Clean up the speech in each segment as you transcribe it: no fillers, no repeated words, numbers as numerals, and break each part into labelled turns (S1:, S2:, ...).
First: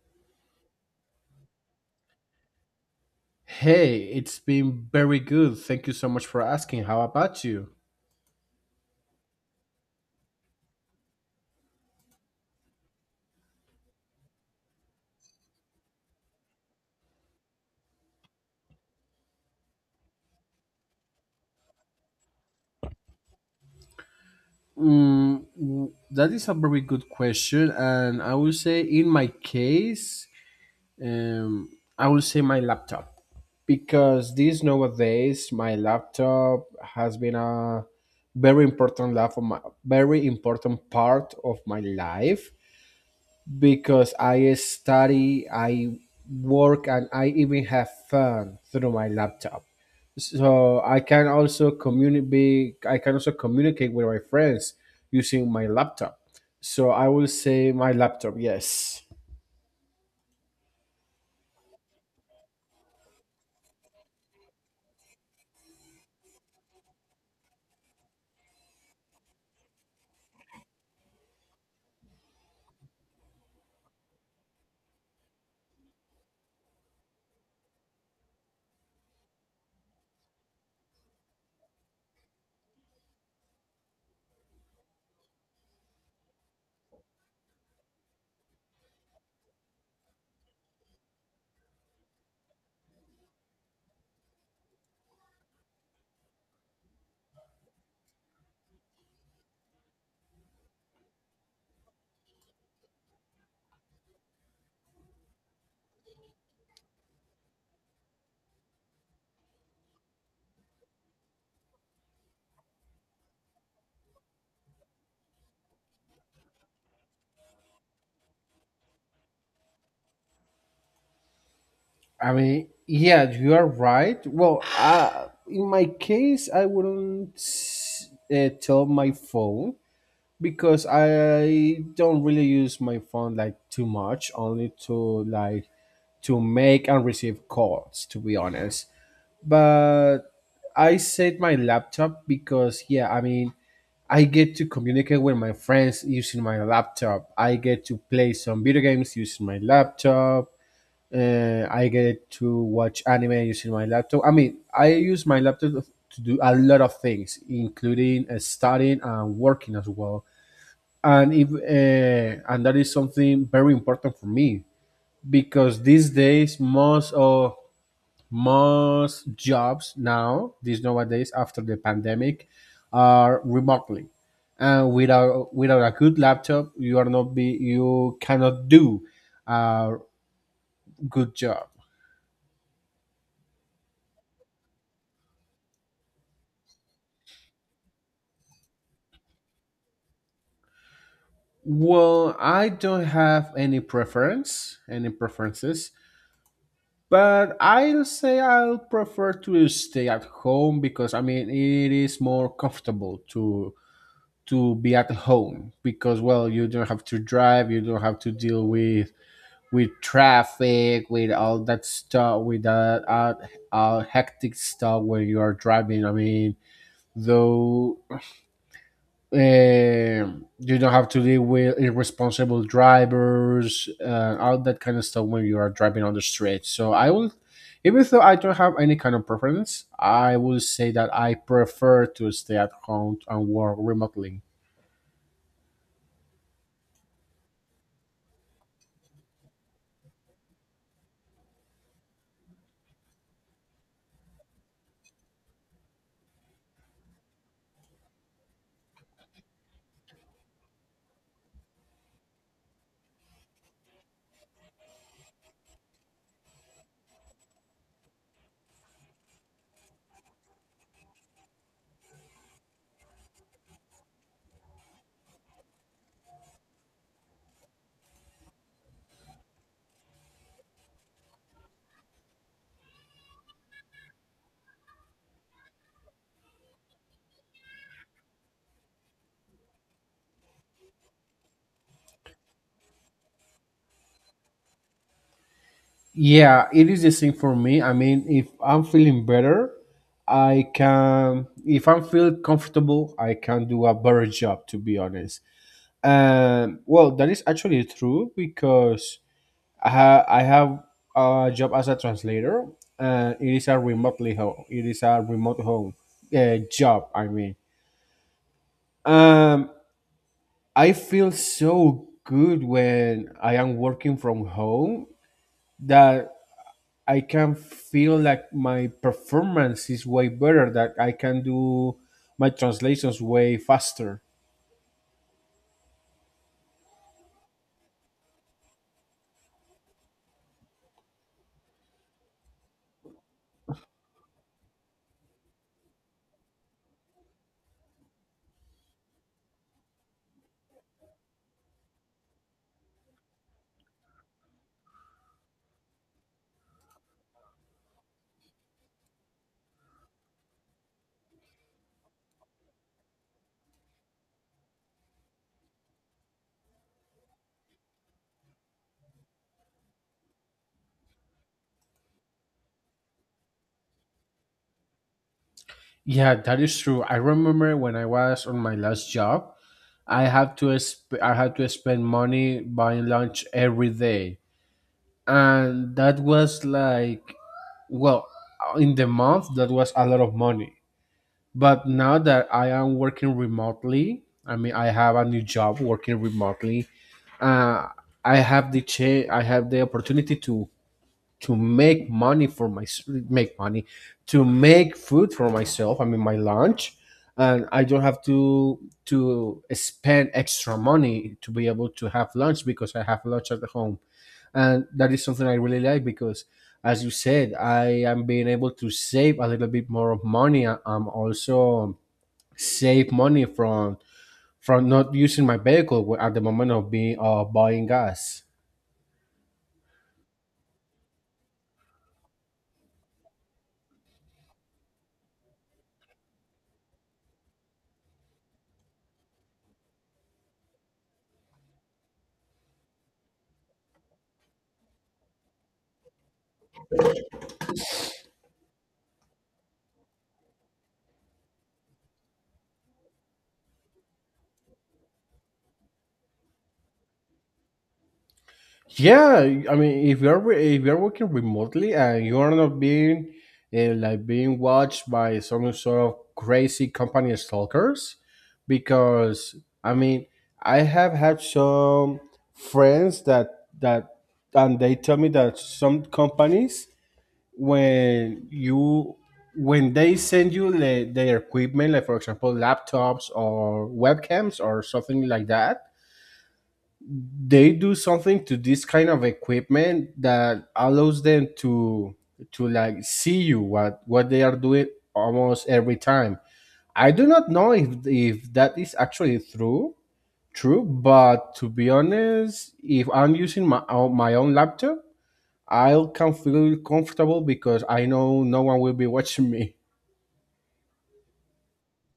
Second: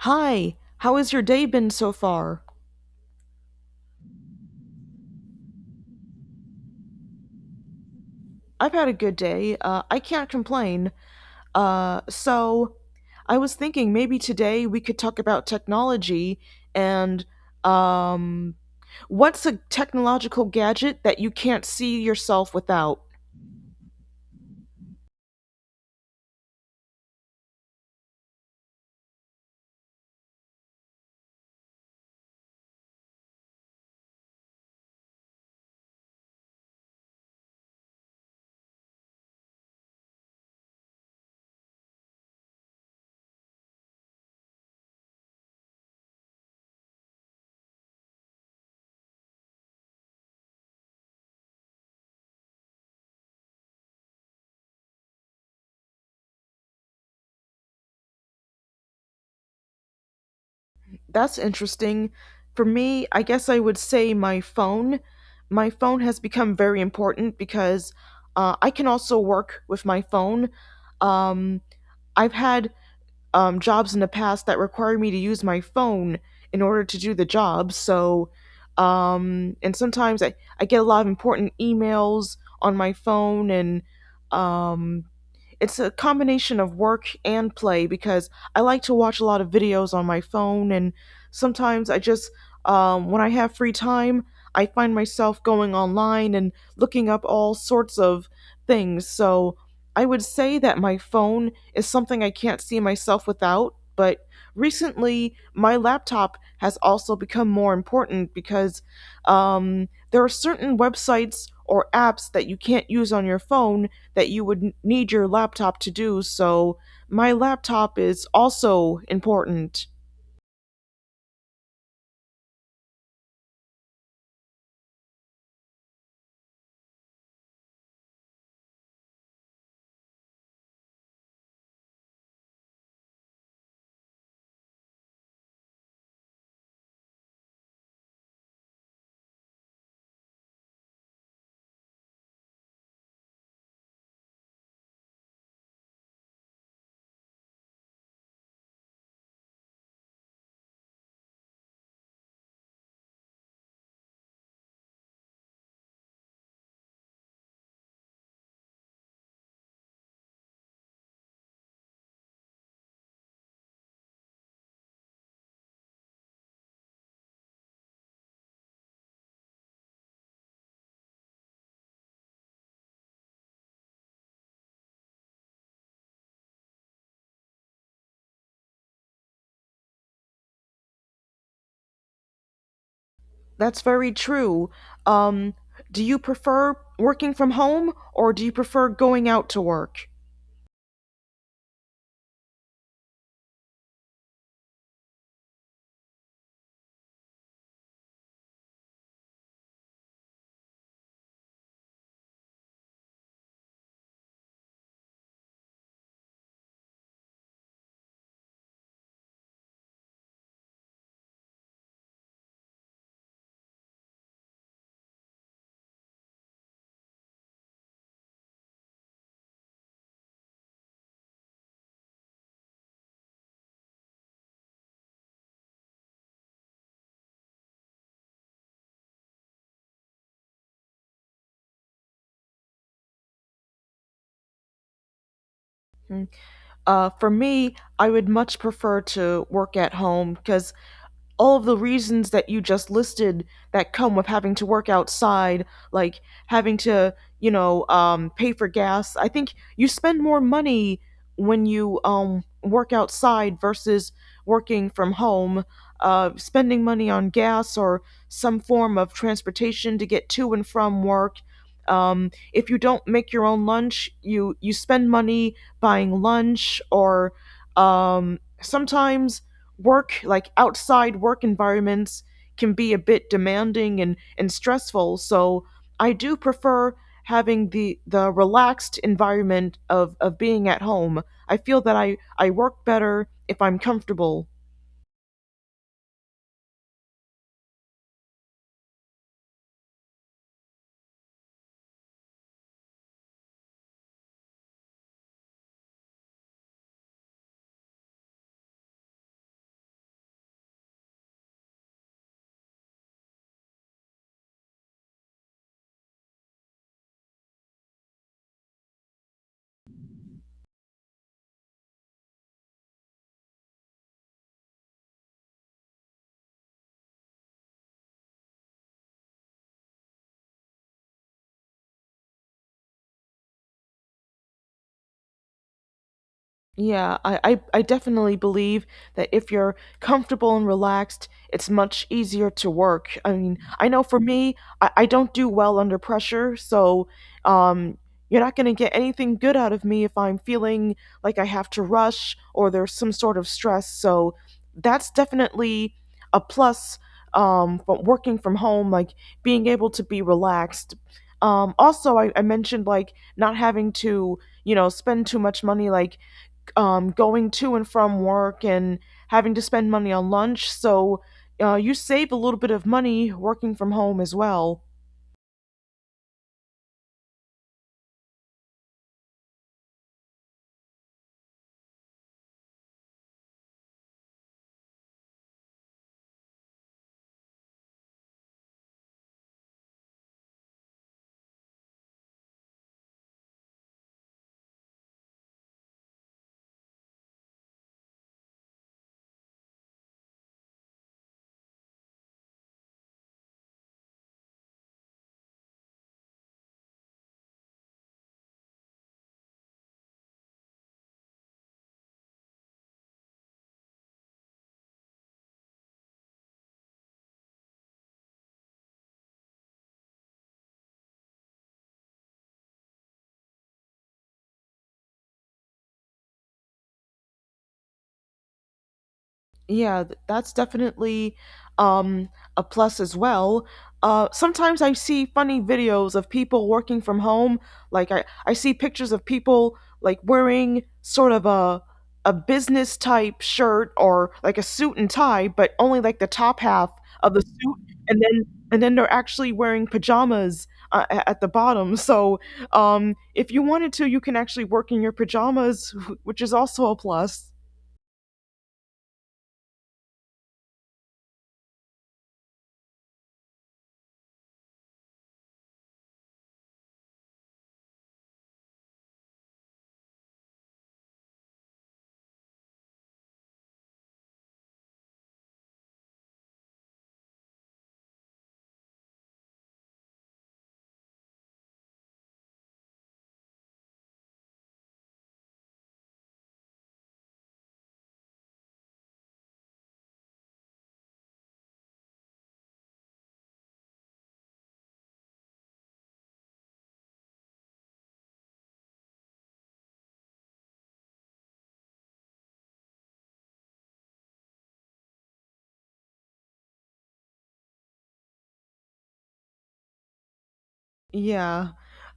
S1: Hi, how has your day been so far?
S2: Hey, it's been very good. Thank you so much for asking. How about you?
S1: I've had a good day. I can't complain. Uh, so, I was thinking maybe today we could talk about technology and um, what's a technological gadget that you can't see yourself without?
S2: That is a very good question, and I will say in my case, um, I will say my laptop because these nowadays my laptop has been a very important life of my very important part of my life because I study, I work, and I even have fun through my laptop. So I can also communicate. I can also communicate with my friends using my laptop. So I will say my laptop. Yes.
S1: That's interesting. For me, I guess I would say my phone. My phone has become very important because I can also work with my phone. Um, I've had jobs in the past that require me to use my phone in order to do the job. So, and sometimes I get a lot of important emails on my phone, and um, it's a combination of work and play because I like to watch a lot of videos on my phone, and sometimes I just, when I have free time, I find myself going online and looking up all sorts of things. So I would say that my phone is something I can't see myself without, but recently my laptop has also become more important because there are certain websites or apps that you can't use on your phone that you would need your laptop to do, so my laptop is also important.
S2: I mean, yeah, you are right. Well, in my case, I wouldn't tell my phone because I don't really use my phone like too much, only to like to make and receive calls, to be honest. But I said my laptop because yeah, I mean, I get to communicate with my friends using my laptop. I get to play some video games using my laptop. I get to watch anime using my laptop. I mean, I use my laptop to do a lot of things, including studying and working as well and if and that is something very important for me because these days most jobs now these nowadays after the pandemic are remotely and without a good laptop you are not be you cannot do a good job.
S1: That's very true. Um, do you prefer working from home or do you prefer going out to work?
S2: Well, I don't have any preference, any preferences. But I'll say I'll prefer to stay at home because I mean it is more comfortable to be at home because well you don't have to drive, you don't have to deal with traffic, with all that stuff, with that hectic stuff when you are driving. I mean, though uh, you don't have to deal with irresponsible drivers, all that kind of stuff when you are driving on the street. So I will, even though I don't have any kind of preference, I will say that I prefer to stay at home and work remotely.
S1: For me, I would much prefer to work at home because all of the reasons that you just listed that come with having to work outside, like having to, you know, pay for gas. I think you spend more money when you work outside versus working from home. Spending money on gas or some form of transportation to get to and from work. If you don't make your own lunch, you spend money buying lunch or sometimes work like outside work environments can be a bit demanding and stressful, so I do prefer having the relaxed environment of being at home. I feel that I work better if I'm comfortable.
S2: Yeah, it is the same for me. I mean, if I'm feeling better, I can. If I'm feel comfortable, I can do a better job. To be honest, well, that is actually true because I have a job as a translator, and it is a remotely home. It is a remote home job. I mean, um, I feel so good when I am working from home that I can feel like my performance is way better. That I can do my translations way faster.
S1: Yeah, I definitely believe that if you're comfortable and relaxed, it's much easier to work. I mean, I know for me, I don't do well under pressure, so um, you're not going to get anything good out of me if I'm feeling like I have to rush or there's some sort of stress. So that's definitely a plus, from working from home, like being able to be relaxed. Also, I mentioned like not having to, you know, spend too much money, like going to and from work and having to spend money on lunch. So you save a little bit of money working from home as well.
S2: Yeah, that is true. I remember when I was on my last job, I had to spend money buying lunch every day, and that was like well, in the month that was a lot of money. But now that I am working remotely, I mean I have a new job working remotely. Uh, I have the opportunity to make money for my make money to make food for myself, I mean my lunch, and I don't have to spend extra money to be able to have lunch because I have lunch at home, and that is something I really like because as you said I am being able to save a little bit more of money. I'm also save money from not using my vehicle at the moment of being buying gas.
S1: Yeah, that's definitely um, a plus as well. Sometimes I see funny videos of people working from home. Like I see pictures of people like wearing sort of a business type shirt or like a suit and tie, but only like the top half of the suit, and then and then they're actually wearing pajamas at the bottom. So if you wanted to, you can actually work in your pajamas, which is also a plus.
S2: Yeah, I mean, if you're working remotely and you are not being like being watched by some sort of crazy company stalkers, because I mean, I have had some friends that that and they tell me that some companies when you when they send you their equipment, like for example, laptops or webcams or something like that, they do something to this kind of equipment that allows them to like see you what they are doing almost every time. I do not know if that is actually true, but to be honest, if I'm using my own laptop, I'll can feel comfortable because I know no one will be watching me.
S1: Yeah,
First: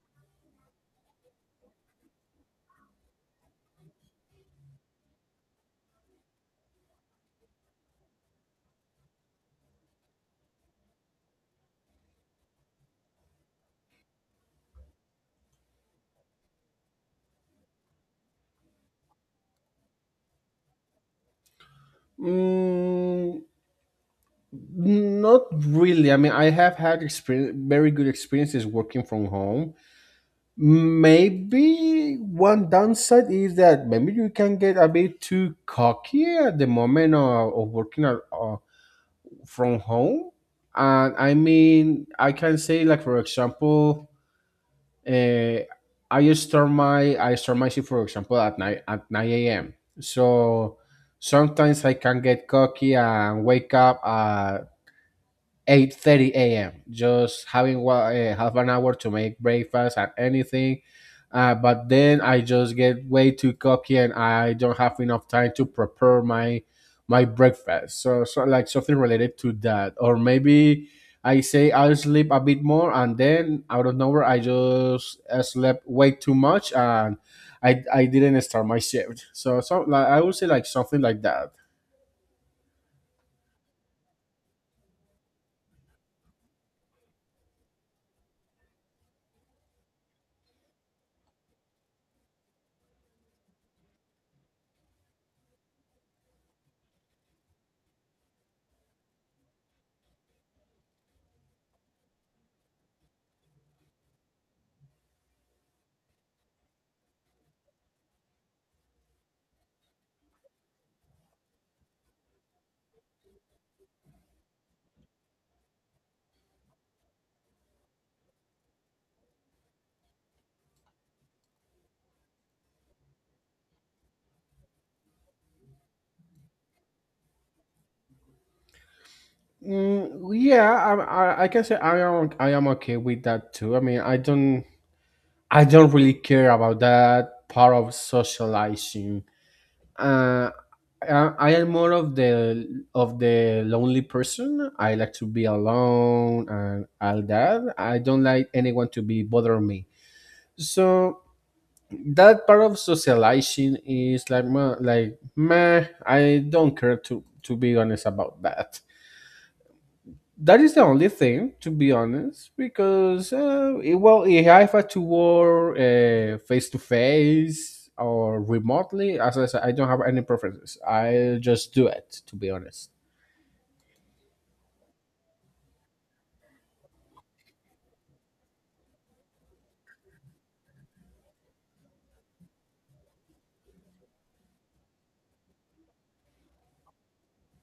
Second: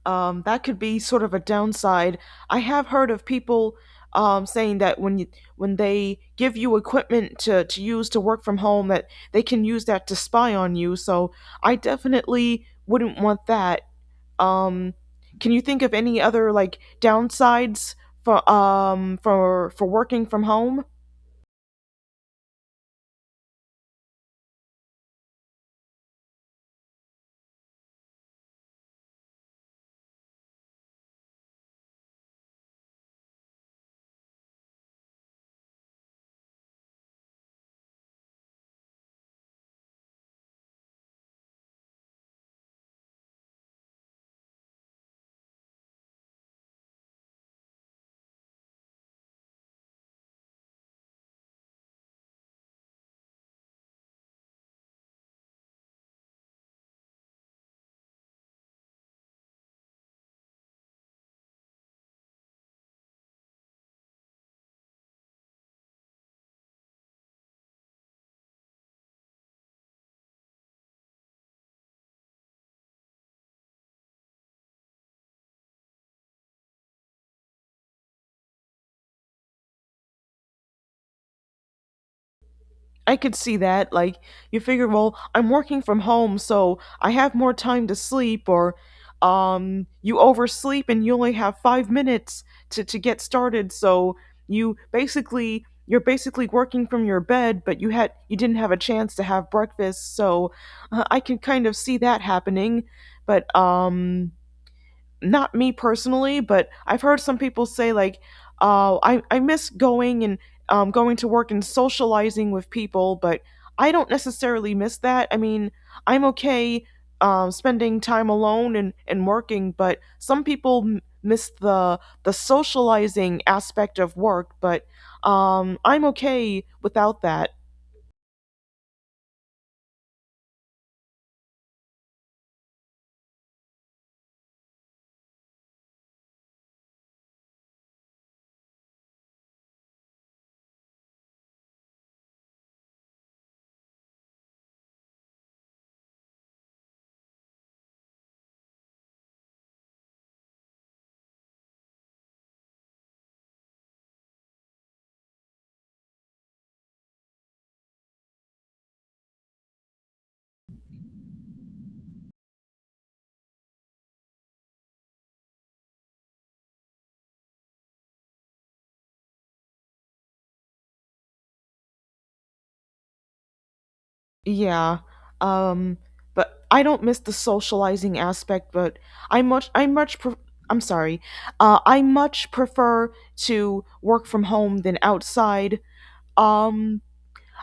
S1: that could be sort of a downside. I have heard of people saying that when when they give you equipment to use to work from home, that they can use that to spy on you. So I definitely wouldn't want that. Um, can you think of any other like downsides for working from home?
S2: Mm, Not really. I mean, I have had experience, very good experiences working from home. Maybe one downside is that maybe you can get a bit too cocky at the moment of working from home. And I mean, I can say like for example, uh, I start my shift for example at night at 9 a.m. So sometimes I can get cocky and wake up at 8:30 a.m. Just having half an hour to make breakfast and anything. But then I just get way too cocky and I don't have enough time to prepare my breakfast. So, like something related to that, or maybe I say I'll sleep a bit more and then out of nowhere I just slept way too much and I didn't start my shift. So like I would say like something like that.
S1: I could see that. Like, you figure, well, I'm working from home, so I have more time to sleep, or you oversleep and you only have 5 minutes to get started. So you're basically working from your bed, but you didn't have a chance to have breakfast. So I can kind of see that happening, but not me personally, but I've heard some people say like, "Oh, I miss going and going to work and socializing with people," but I don't necessarily miss that. I mean, I'm okay spending time alone and working, but some people miss the socializing aspect of work. But I'm okay without that.
S2: Mm, yeah, I can say I am okay with that too. I mean, I don't really care about that part of socializing. Uh, I, I am more of the lonely person. I like to be alone and all that. I don't like anyone to be bothering me. So that part of socializing is like meh, like meh. I don't care to be honest about that. That is the only thing, to be honest, because well, yeah, if I had to work face to face or remotely, as I said, I don't have any preferences. I just do it, to be honest.
S1: Yeah. Um, but I don't miss the socializing aspect, but I much I much pre- I'm sorry. I much prefer to work from home than outside. Um,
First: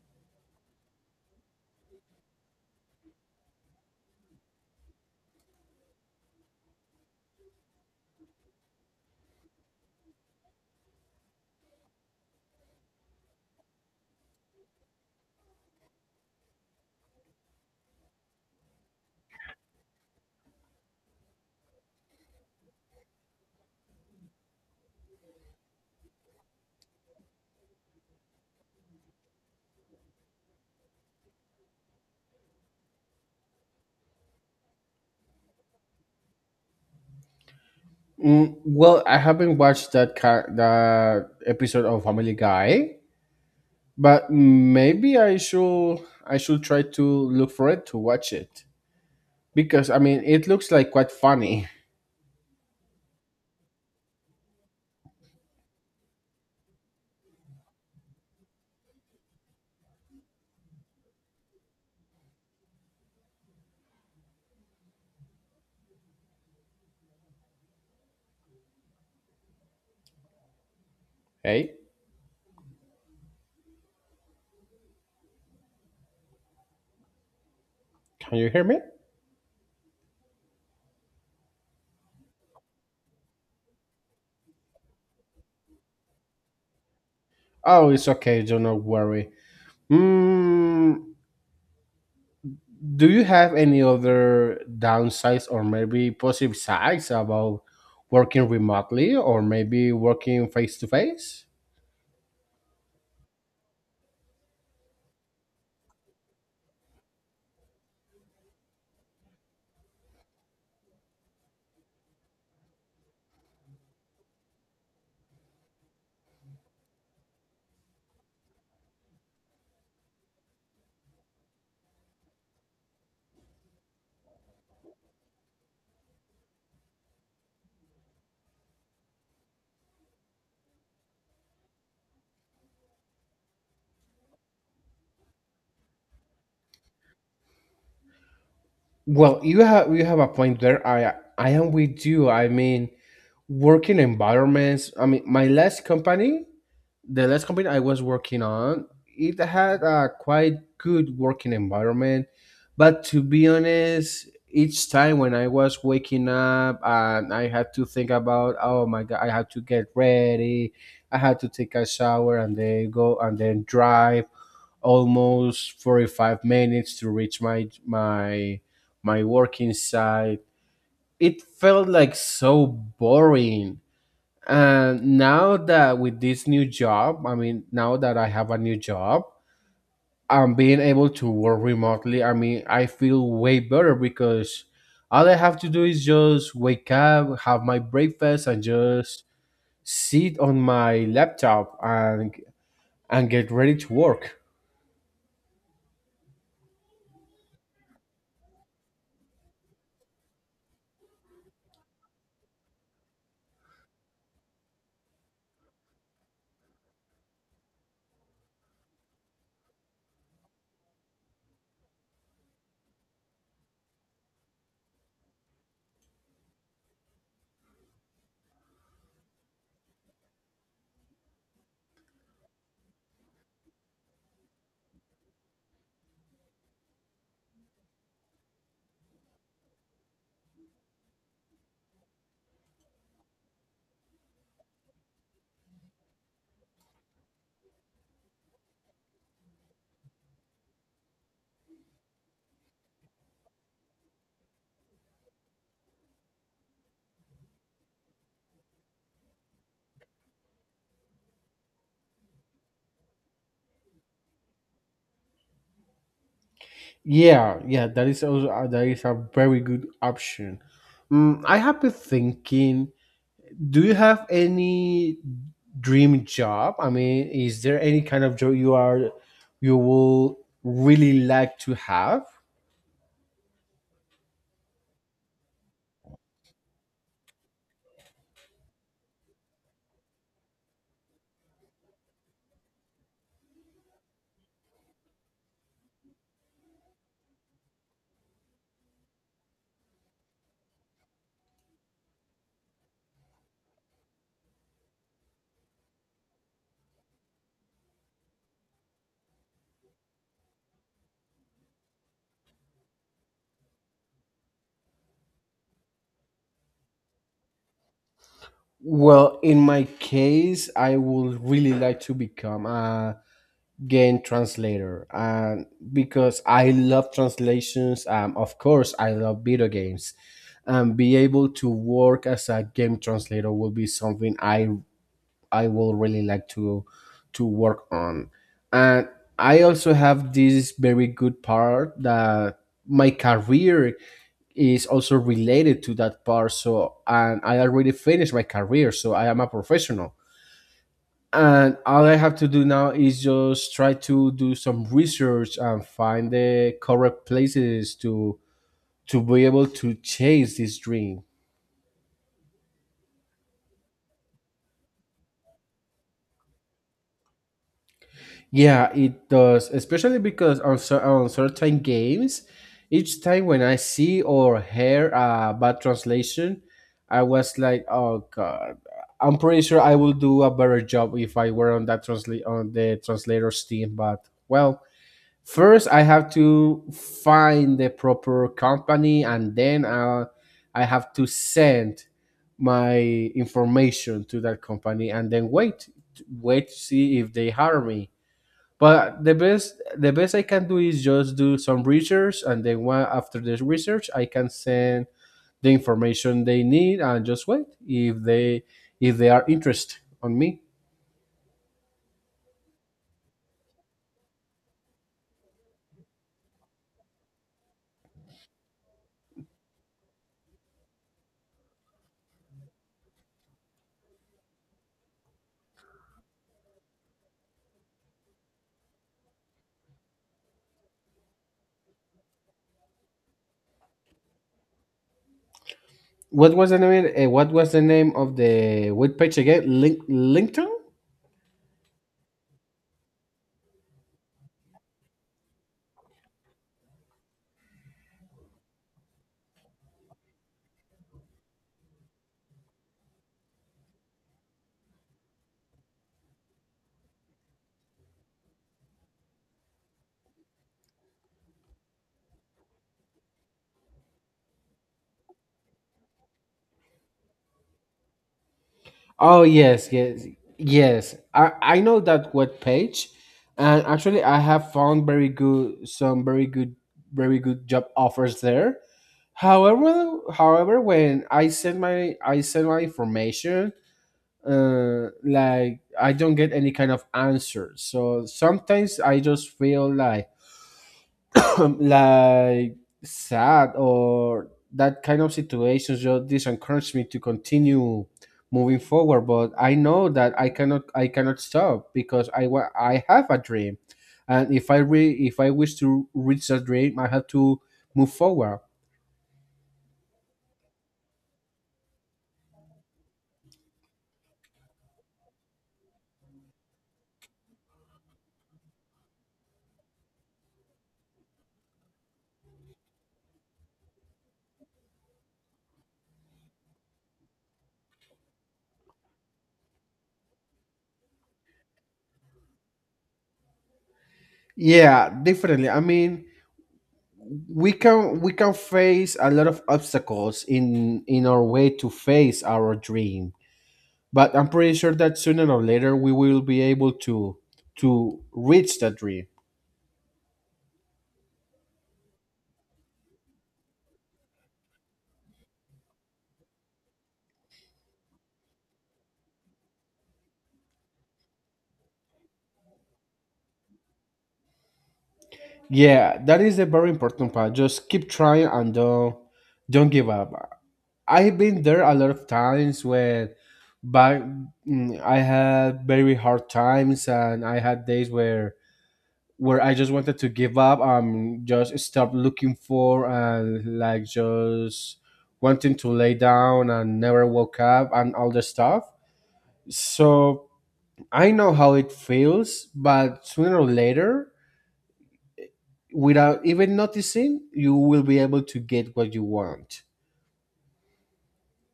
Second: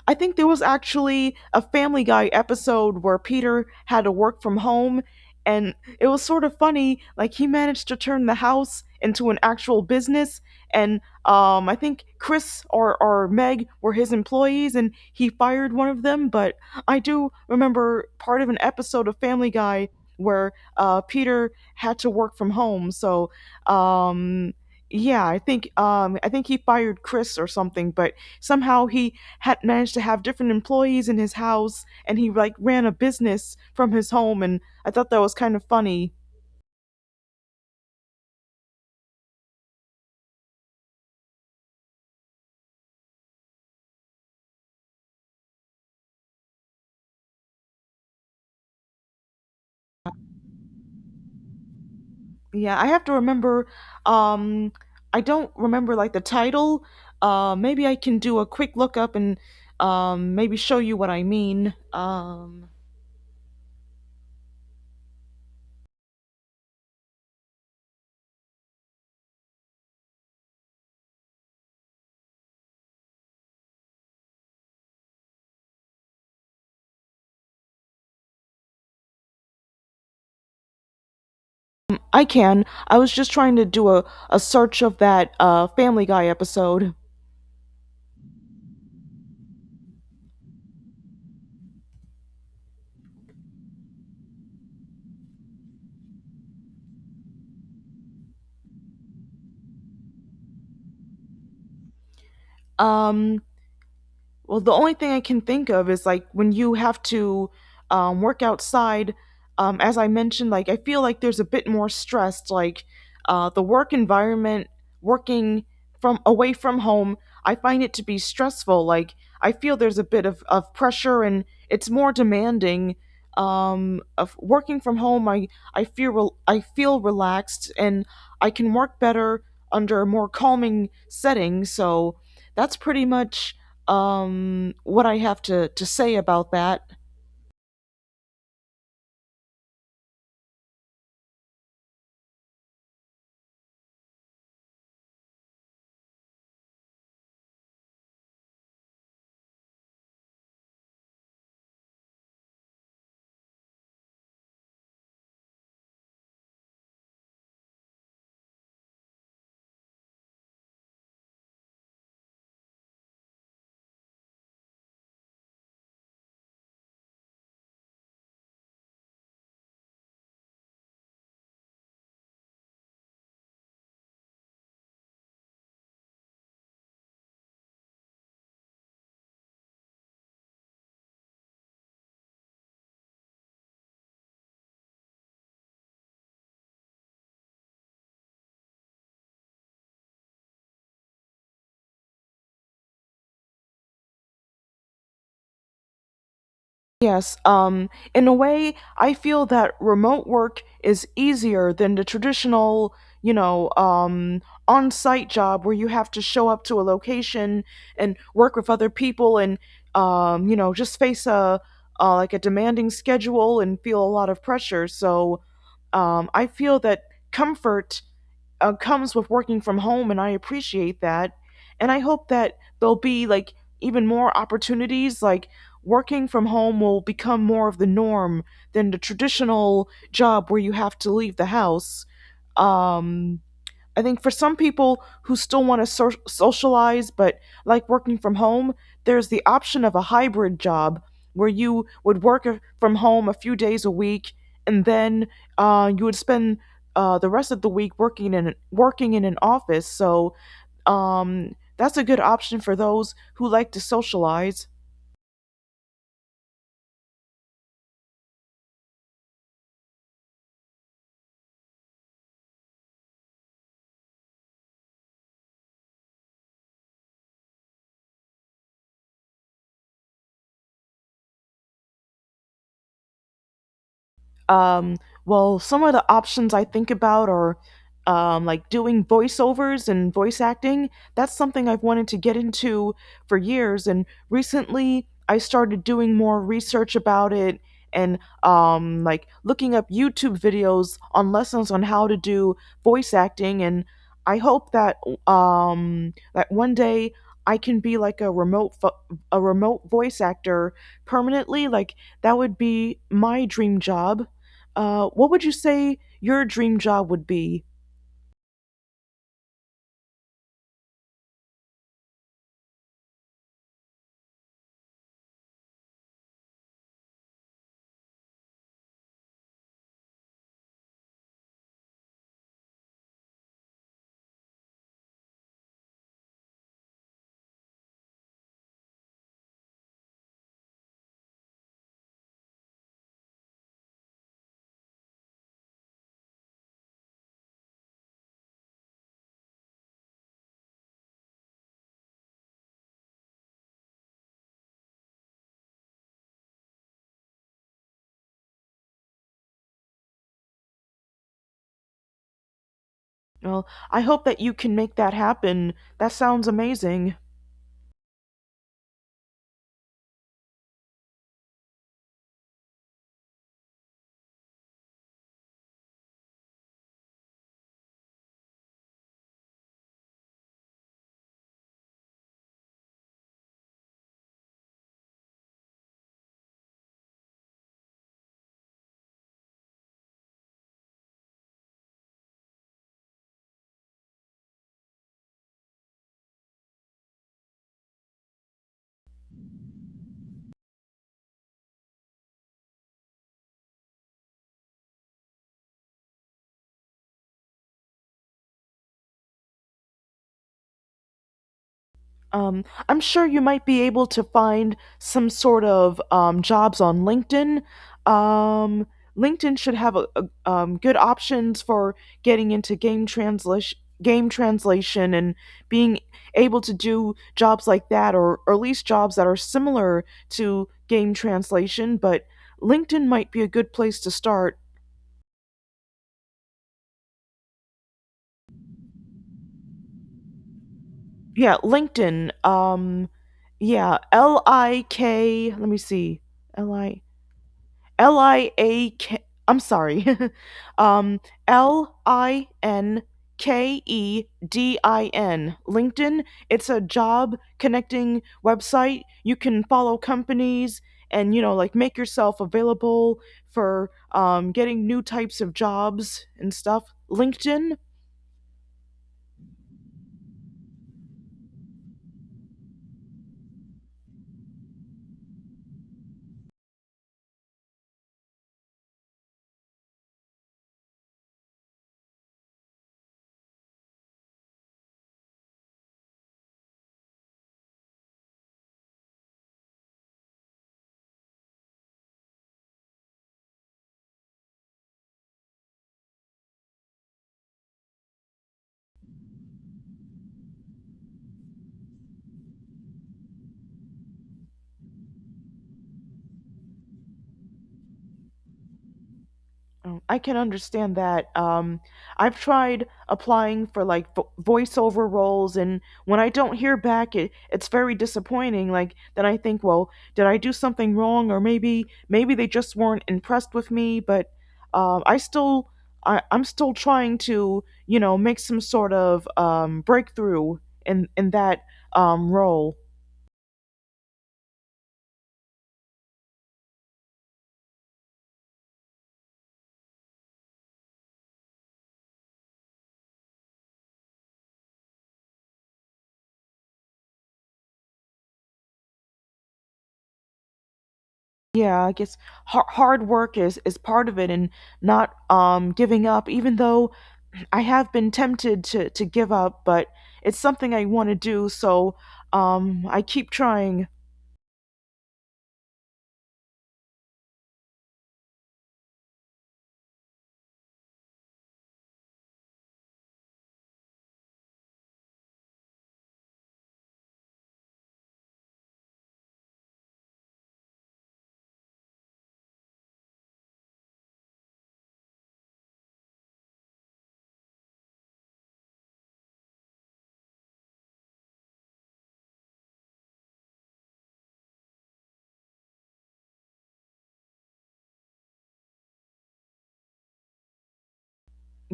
S1: I think there was actually a Family Guy episode where Peter had to work from home, and it was sort of funny. Like he managed to turn the house into an actual business, and I think Chris or Meg were his employees, and he fired one of them. But I do remember part of an episode of Family Guy where Peter had to work from home, so. Um, yeah, I think he fired Chris or something, but somehow he had managed to have different employees in his house, and he like ran a business from his home, and I thought that was kind of funny.
S2: Well, I haven't watched that that episode of Family Guy, but maybe I should try to look for it to watch it because I mean it looks like quite funny.
S1: Yeah, I have to remember um I don't remember like the title. Maybe I can do a quick lookup and maybe show you what I mean.
S2: Hey, can you hear me?
S1: I can. I was just trying to do a search of that Family Guy episode.
S2: Oh, it's okay. Do not worry. Mm, do you have any other downsides or maybe positive sides about working remotely or maybe working face to face?
S1: Um Well, the only thing I can think of is like when you have to work outside. As I mentioned, like I feel like there's a bit more stress. Like the work environment, working from away from home, I find it to be stressful. Like I feel there's a bit of pressure, and it's more demanding. Of working from home, I feel relaxed, and I can work better under a more calming setting. So that's pretty much what I have to say about that.
S2: Well, you have a point there. I am with you. I mean, working environments. I mean, my last company the last company I was working on, it had a quite good working environment. But to be honest, each time when I was waking up and I had to think about, oh my god, I had to get ready, I had to take a shower and then go and then drive almost 45 minutes to reach my working site. It felt like so boring, and now that with this new job, I mean, now that I have a new job, I'm being able to work remotely. I mean, I feel way better because all I have to do is just wake up, have my breakfast, and just sit on my laptop and get ready to work.
S1: Yes, in a way, I feel that remote work is easier than the traditional, you know, on site job where you have to show up to a location and work with other people, and you know, just face a like a demanding schedule and feel a lot of pressure. So I feel that comfort comes with working from home, and I appreciate that. And I hope that there'll be like even more opportunities. Like working from home will become more of the norm than the traditional job where you have to leave the house. Um, I think for some people who still want to socialize but like working from home, there's the option of a hybrid job where you would work from home a few days a week, and then you would spend the rest of the week working in an office. So that's a good option for those who like to socialize.
S2: Yeah, yeah, that is also that is a very good option. I have been thinking, do you have any dream job? I mean, is there any kind of job you will really like to have?
S1: Um, well, some of the options I think about are like doing voiceovers and voice acting. That's something I've wanted to get into for years, and recently I started doing more research about it, and like looking up YouTube videos on lessons on how to do voice acting. And I hope that that one day I can be like a remote voice actor permanently. Like that would be my dream job. What would you say your dream job would be?
S2: Well, in my case, I would really like to become a game translator, and because I love translations, of course, I love video games, and be able to work as a game translator will be something I will really like to work on. And I also have this very good part that my career is also related to that part. So and I already finished my career, so I am a professional. And all I have to do now is just try to do some research and find the correct places to be able to chase this dream.
S1: Well, I hope that you can make that happen. That sounds amazing.
S2: Yeah, it does, especially because on, on certain games, each time when I see or hear a bad translation, I was like, "Oh God, I'm pretty sure I will do a better job if I were on that translate on the translator's team." But well, first I have to find the proper company, and then I have to send my information to that company, and then wait to see if they hire me. But the best I can do is just do some research, and then one, after the research, I can send the information they need and just wait if they are interested on me.
S1: I'm sure you might be able to find some sort of jobs on LinkedIn. Um, LinkedIn should have good options for getting into game translation, and being able to do jobs like that, or at least jobs that are similar to game translation. But LinkedIn might be a good place to start.
S2: What was the name? What was the name of the web page again? LinkedIn.
S1: Yeah, LinkedIn. Yeah, L I K. Let me see. L I L I A K. I'm sorry. um, LinkedIn. LinkedIn. It's a job connecting website. You can follow companies, and you know like make yourself available for getting new types of jobs and stuff. LinkedIn.
S2: Oh yes, yes, yes. I know that web page, and actually I have found very good some very good very good job offers there. However, when I send my information, like I don't get any kind of answer. So sometimes I just feel like like sad or that kind of situations just disencourage me to continue moving forward, but I know that I cannot stop because I have a dream. And if I wish to reach that dream, I have to move forward.
S1: Oh, I can understand that. I've tried applying for like voiceover roles, and when I don't hear back, it it's very disappointing. Like then I think, well, did I do something wrong, or maybe they just weren't impressed with me. But I still I'm still trying to you know make some sort of breakthrough in that role.
S2: Yeah, definitely, I mean, we can face a lot of obstacles in our way to face our dream, but I'm pretty sure that sooner or later we will be able to reach that dream.
S1: Yeah, I guess hard work is part of it, and not giving up, even though. I have been tempted to give up, but it's something I want to do, so I keep trying.
S2: Yeah, that is a very important part. Just keep trying and don't give up. I've been there a lot of times when back, I had very hard times, and I had days where I just wanted to give up, just stop looking for, and, like, just wanting to lay down and never woke up and all the stuff. So I know how it feels, but sooner or later, without even noticing, you will be able to get what you want.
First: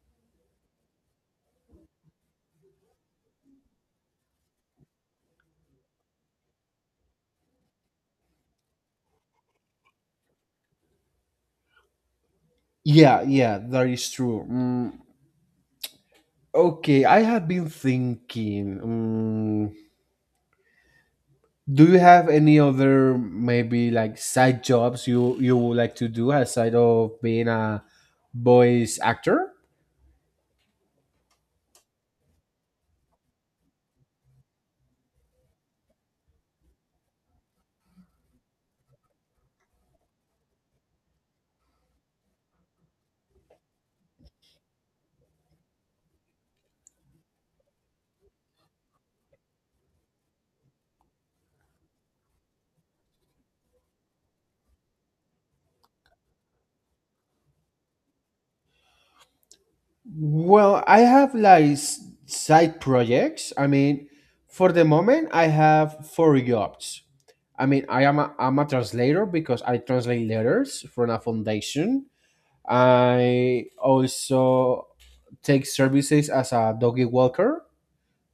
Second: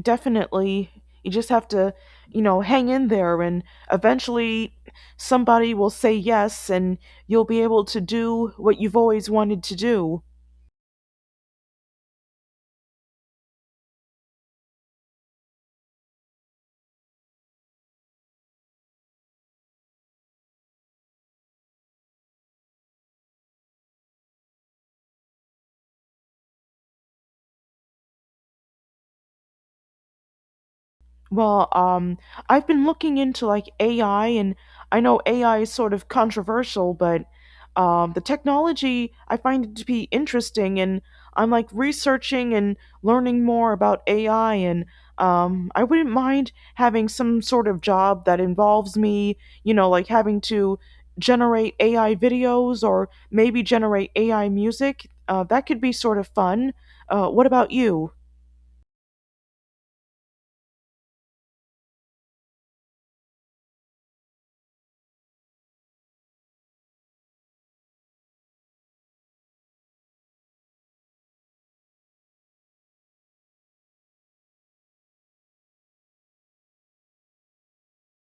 S1: Definitely, you just have to, you know, hang in there, and eventually somebody will say yes, and you'll be able to do what you've always wanted to do.
S2: Yeah, yeah, that is true. Mm, okay, I have been thinking. Do you have any other, maybe like, side jobs you would like to do aside of being a voice actor?
S1: Well, um, I've been looking into like AI, and I know AI is sort of controversial, but the technology I find it to be interesting, and I'm like researching and learning more about AI, and I wouldn't mind having some sort of job that involves me, you know, like having to generate AI videos or maybe generate AI music. That could be sort of fun. What about you?
S2: Well, I have, like, side projects. I mean, for the moment, I have four jobs. I mean, I'm a translator because I translate letters from a foundation. I also take services as a doggy walker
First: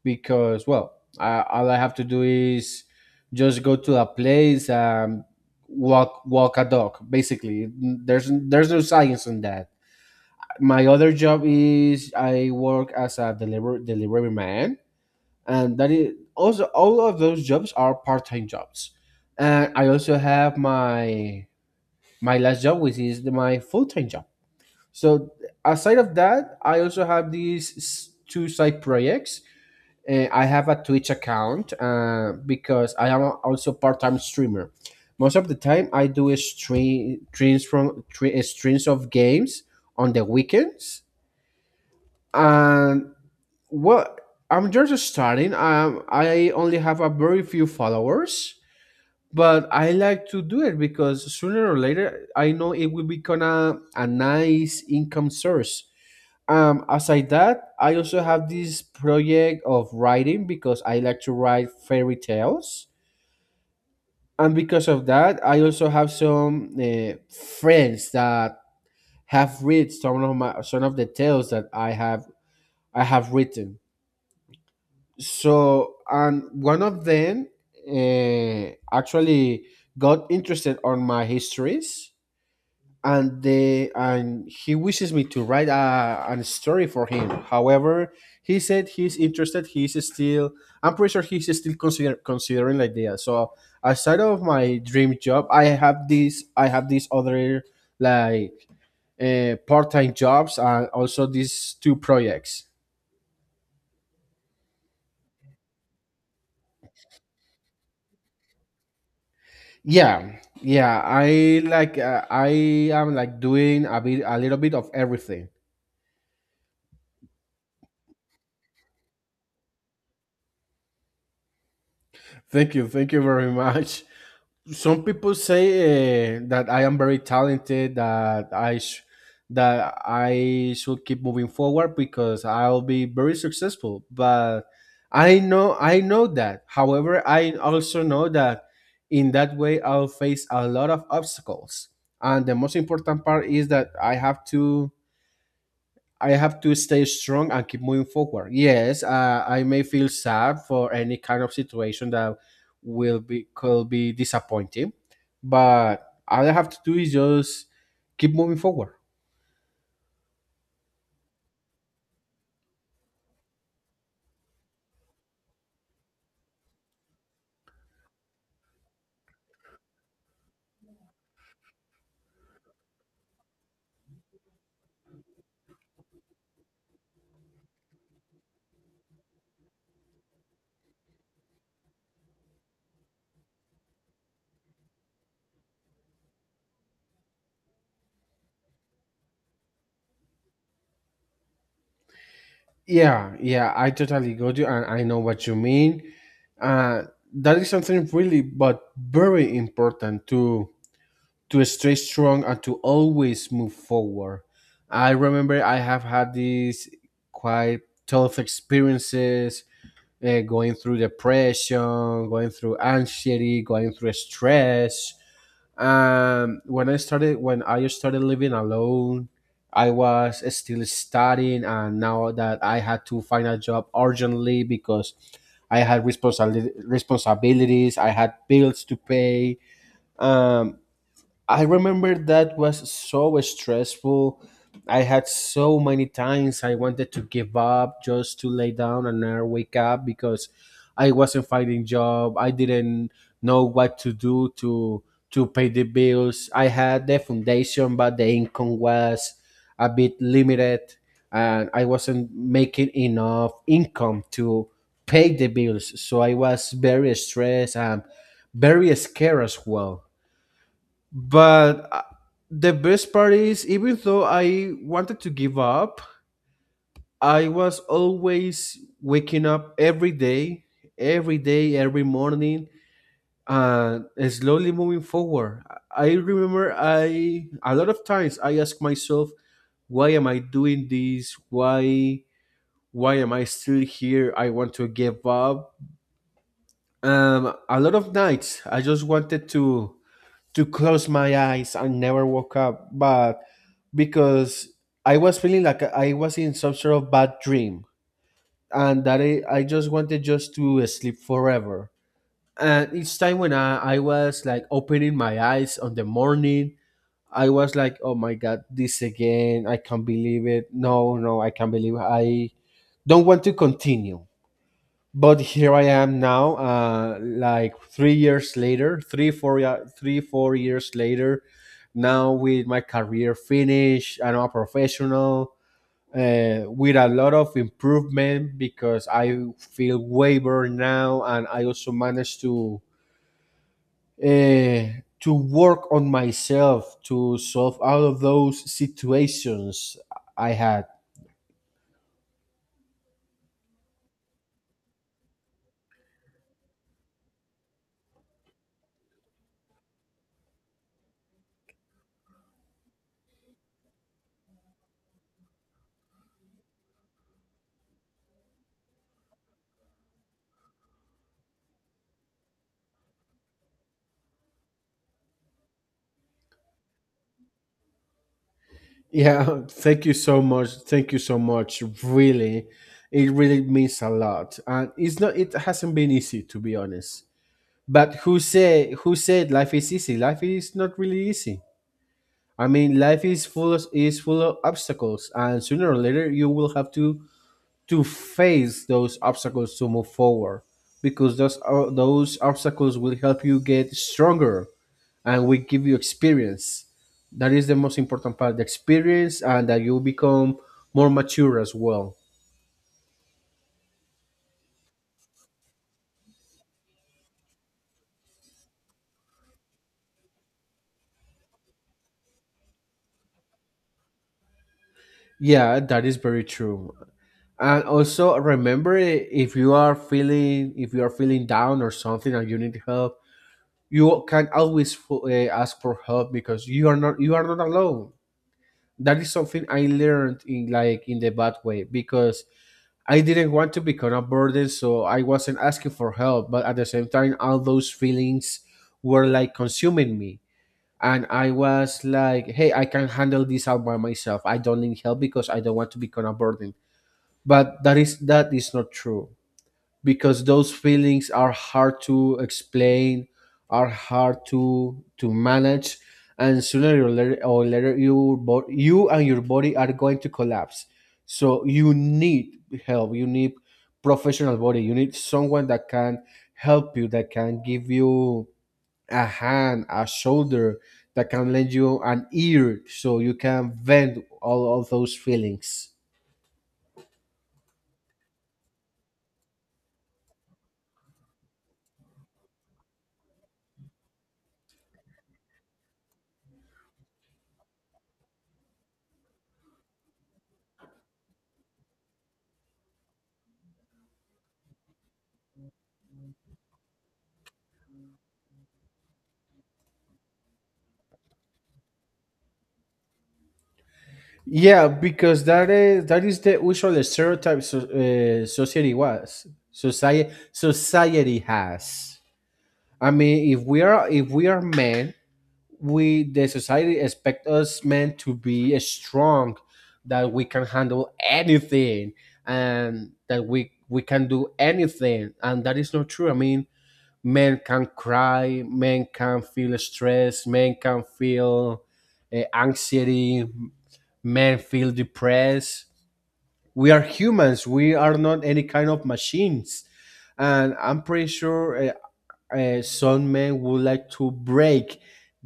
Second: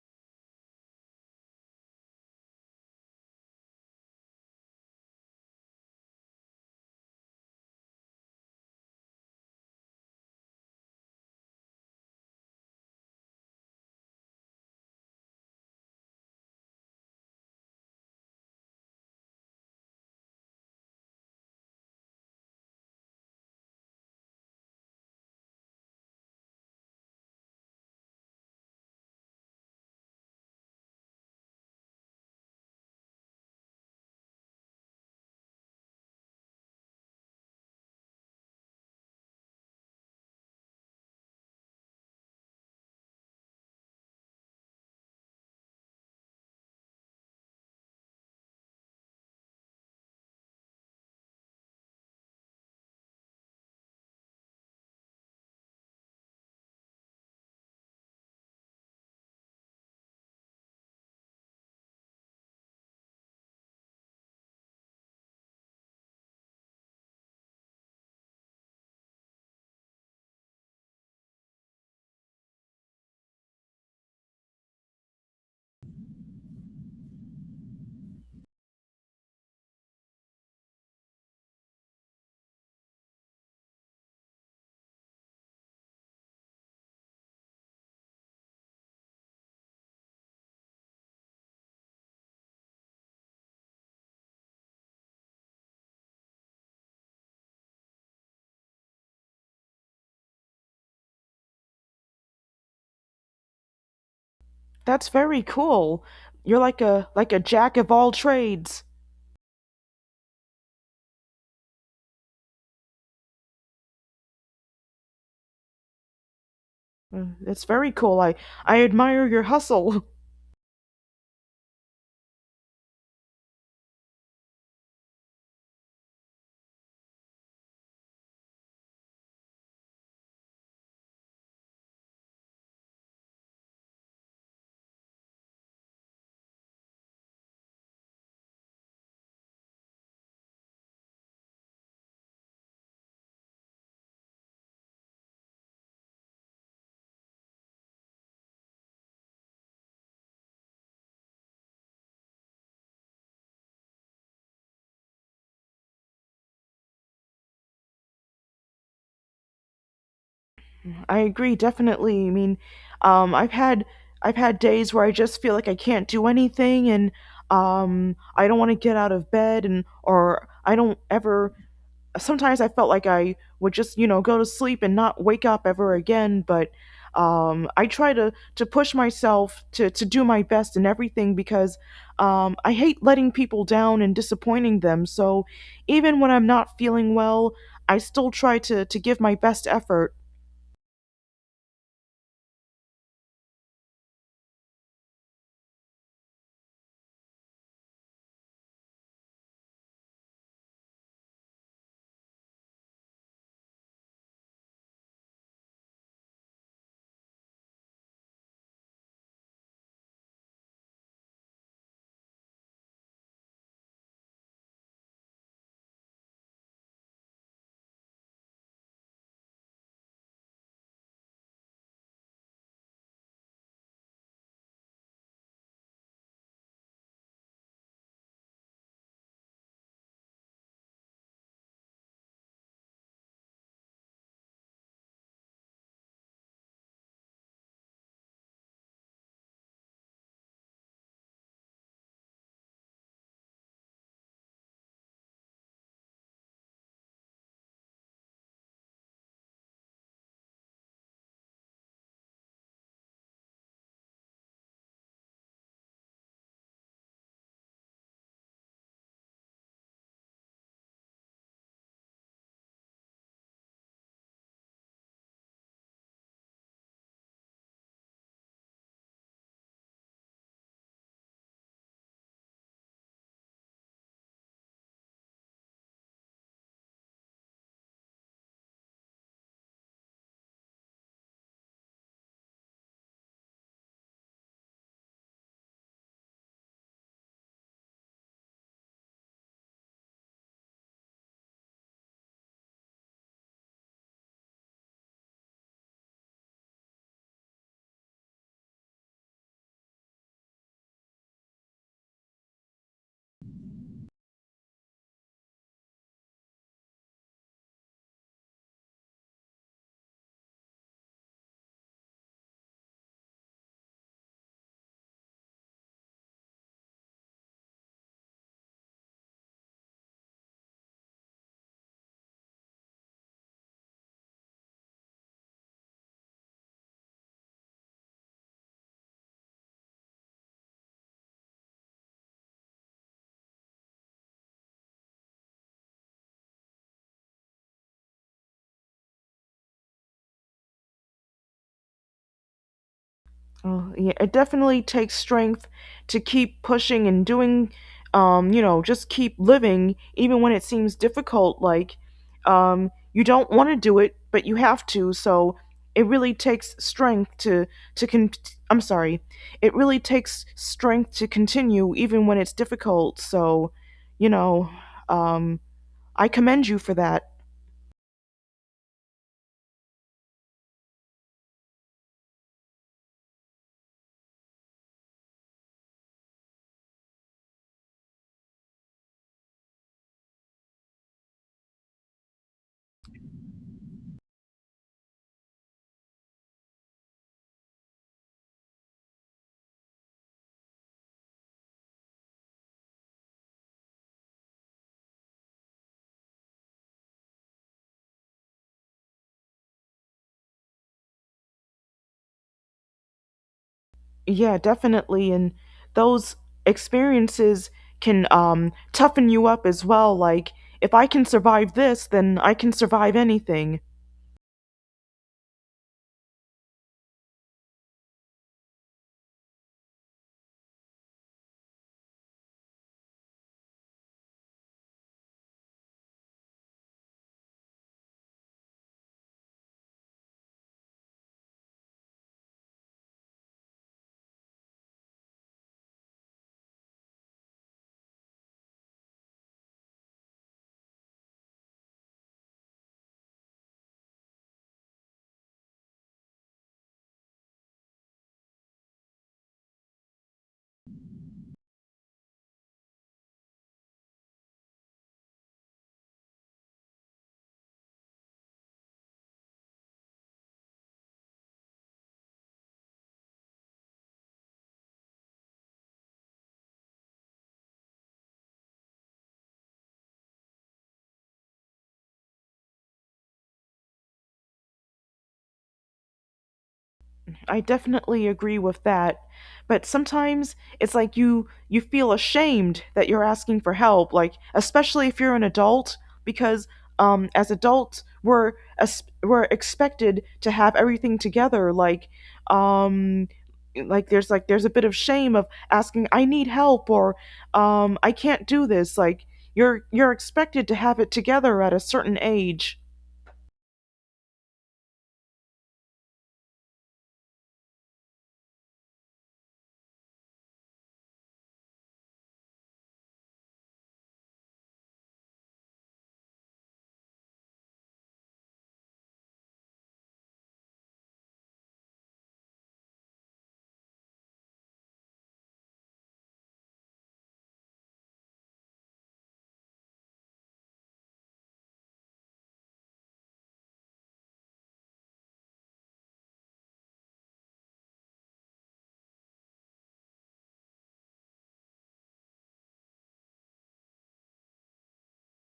S2: because, well, I, all I have to do is just go to a place and walk a dog. Basically, there's no science in that. My other job is I work as a delivery man, and that is also, all of those jobs are part time jobs. And I also have my my last job, which is my full time job. So aside of that, I also have these two side projects. I have a Twitch account, because I am also part time streamer. Most of the time, I do a stream streams streams of games on the weekends. And, well, I'm just starting. I only have a very few followers, but I like to do it because sooner or later I know it will become a nice income source. Aside that, I also have this project of writing because I like to write fairy tales, and because of that, I also have some friends that have read some of my some of the tales that I have written. So, and one of them, uh, actually, got interested on my histories, and he wishes me to write a story for him. However, he said he's interested. He's still, I'm pretty sure he's still considering the idea. So, aside of my dream job, I have these other, like, part-time jobs, and also these two projects.
S1: That's very cool. You're like a jack of all trades.
S2: Yeah, yeah, I like. I am, like, doing a little bit of everything.
S1: Mm, that's very cool. I admire your hustle.
S2: Thank you very much. Some people say, that I am very talented, that that I should keep moving forward because I'll be very successful. But I know that. However, I also know that in that way I'll face a lot of obstacles. And the most important part is that I have to stay strong and keep moving forward. Yes, I may feel sad for any kind of situation that will be could be disappointing, but all I have to do is just keep moving forward.
S1: I agree, definitely. I mean, um I've had I've had days where I just feel like I can't do anything, and I don't want to get out of bed, and or I don't ever sometimes I felt like I would just, you know, go to sleep and not wake up ever again. But I try to push myself to do my best in everything because I hate letting people down and disappointing them. So even when I'm not feeling well, I still try to give my best effort.
S2: Yeah, yeah, I totally got you, and I know what you mean. Uh, that is something really, but very important, to stay strong and to always move forward. I remember I have had these quite tough experiences, going through depression, going through anxiety, going through stress. When I started living alone, I was still studying, and now that I had to find a job urgently because I had responsibilities, I had bills to pay. Um, I remember that was so stressful. I had so many times I wanted to give up, just to lay down and never wake up, because I wasn't finding job. I didn't know what to do to pay the bills. I had the foundation, but the income was a bit limited and I wasn't making enough income to pay the bills. So I was very stressed and very scared as well. But, the best part is, even though I wanted to give up, I was always waking up every day, every day, every morning, and slowly moving forward. I remember I a lot of times I ask myself, why am I doing this? Why am I still here? I want to give up. A lot of nights I just wanted to close my eyes and never woke up, but because I was feeling like I was in some sort of bad dream, and that I just wanted just to sleep forever. And each time when I was like opening my eyes on the morning, I was like, oh my God, this again. I can't believe it. No, no, I can't believe it. I don't want to continue, but here I am now, like 3 years later, three four years later, now with my career finished. I'm a professional, with a lot of improvement because I feel way better now, and I also managed to, to work on myself to solve all of those situations I had.
S1: Oh, yeah, it definitely takes strength to keep pushing and doing, you know, just keep living, even when it seems difficult. Like, you don't want to do it, but you have to. So it really takes strength to con. I'm sorry, it really takes strength to continue, even when it's difficult. So, you know, um, I commend you for that.
S2: Yeah, thank you so much. Thank you so much. Really, it really means a lot, and it's not, it hasn't been easy, to be honest. But who said life is easy? Life is not really easy. I mean, life is full of obstacles, and sooner or later you will have to face those obstacles to move forward, because those obstacles will help you get stronger and will give you experience. That is the most important part, the experience, and that you become more mature as well.
S1: Yeah, definitely. And those experiences can, toughen you up as well. Like, if I can survive this, then I can survive anything.
S2: Yeah, that is very true. And also remember, if you are feeling, down or something, and you need help, you can always, ask for help, because you are not alone. That is something I learned in, like, in the bad way, because I didn't want to become a burden, so I wasn't asking for help. But at the same time, all those feelings were like consuming me. And I was like, hey, I can handle this all by myself. I don't need help because I don't want to become a burden. But that is, that is not true, because those feelings are hard to explain, are hard to manage, and sooner or later, you and your body are going to collapse. So you need help, you need professional body, you need someone that can help you, that can give you a hand, a shoulder, that can lend you an ear, so you can vent all of those feelings.
S1: I definitely agree with that. But sometimes it's like you feel ashamed that you're asking for help, like especially if you're an adult, because as adults we're expected to have everything together. Like, um, there's a bit of shame of asking I need help, or I can't do this. Like you're expected to have it together at a certain age.
S2: Yeah, because that is, that is the usual stereotype, so, society was society society has. I mean, if we are men, we, the society expect us men to be strong, that we can handle anything, and that we can do anything, and that is not true. I mean, men can cry, men can feel stress, men can feel, anxiety, men feel depressed. We are humans. We are not any kind of machines. And I'm pretty sure, some men would like to break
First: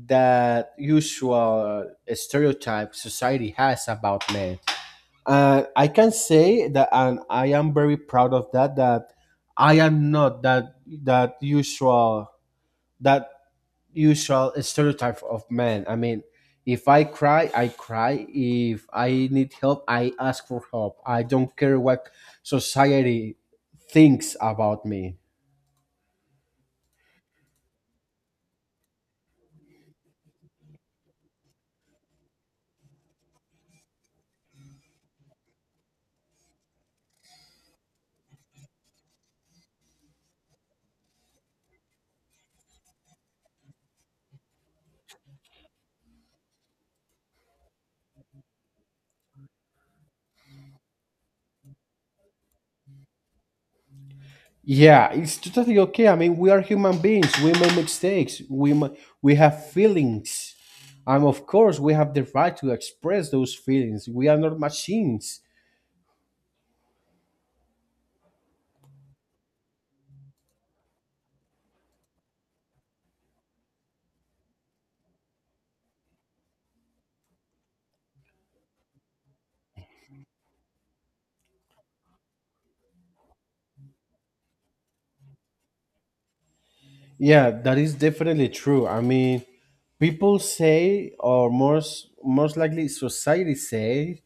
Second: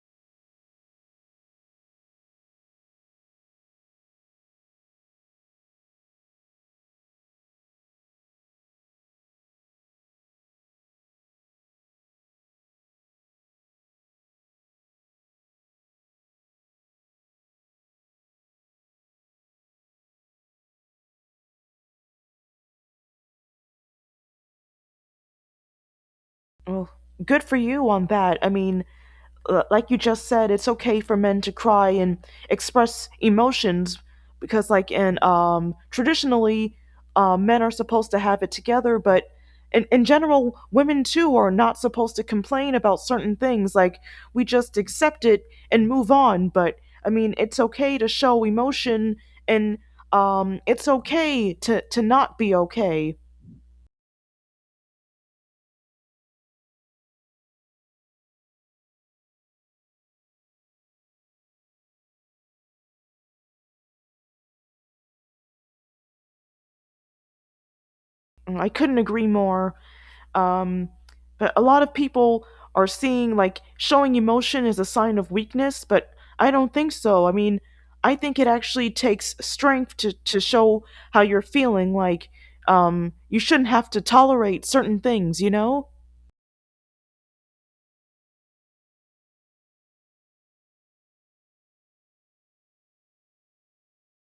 S2: that usual, stereotype society has about men. I can say that, and I am very proud of that, that I am not that that usual that usual stereotype of men. I mean, if I cry, I cry. If I need help, I ask for help. I don't care what society thinks about me.
S1: Well, good for you on that. I mean, like you just said, it's okay for men to cry and express emotions because, like, in traditionally, men are supposed to have it together, but in general, women too are not supposed to complain about certain things. Like, we just accept it and move on. But I mean, it's okay to show emotion, and it's okay to not be okay.
S2: Yeah, it's totally okay. I mean, we are human beings. We make mistakes. We have feelings, and, of course, we have the right to express those feelings. We are not machines.
S1: I couldn't agree more. Um, but a lot of people are seeing like showing emotion as a sign of weakness, but I don't think so. I mean, I think it actually takes strength to show how you're feeling. Like, you shouldn't have to tolerate certain things, you know?
S2: Yeah, that is definitely true. I mean, people say, or most likely, society say,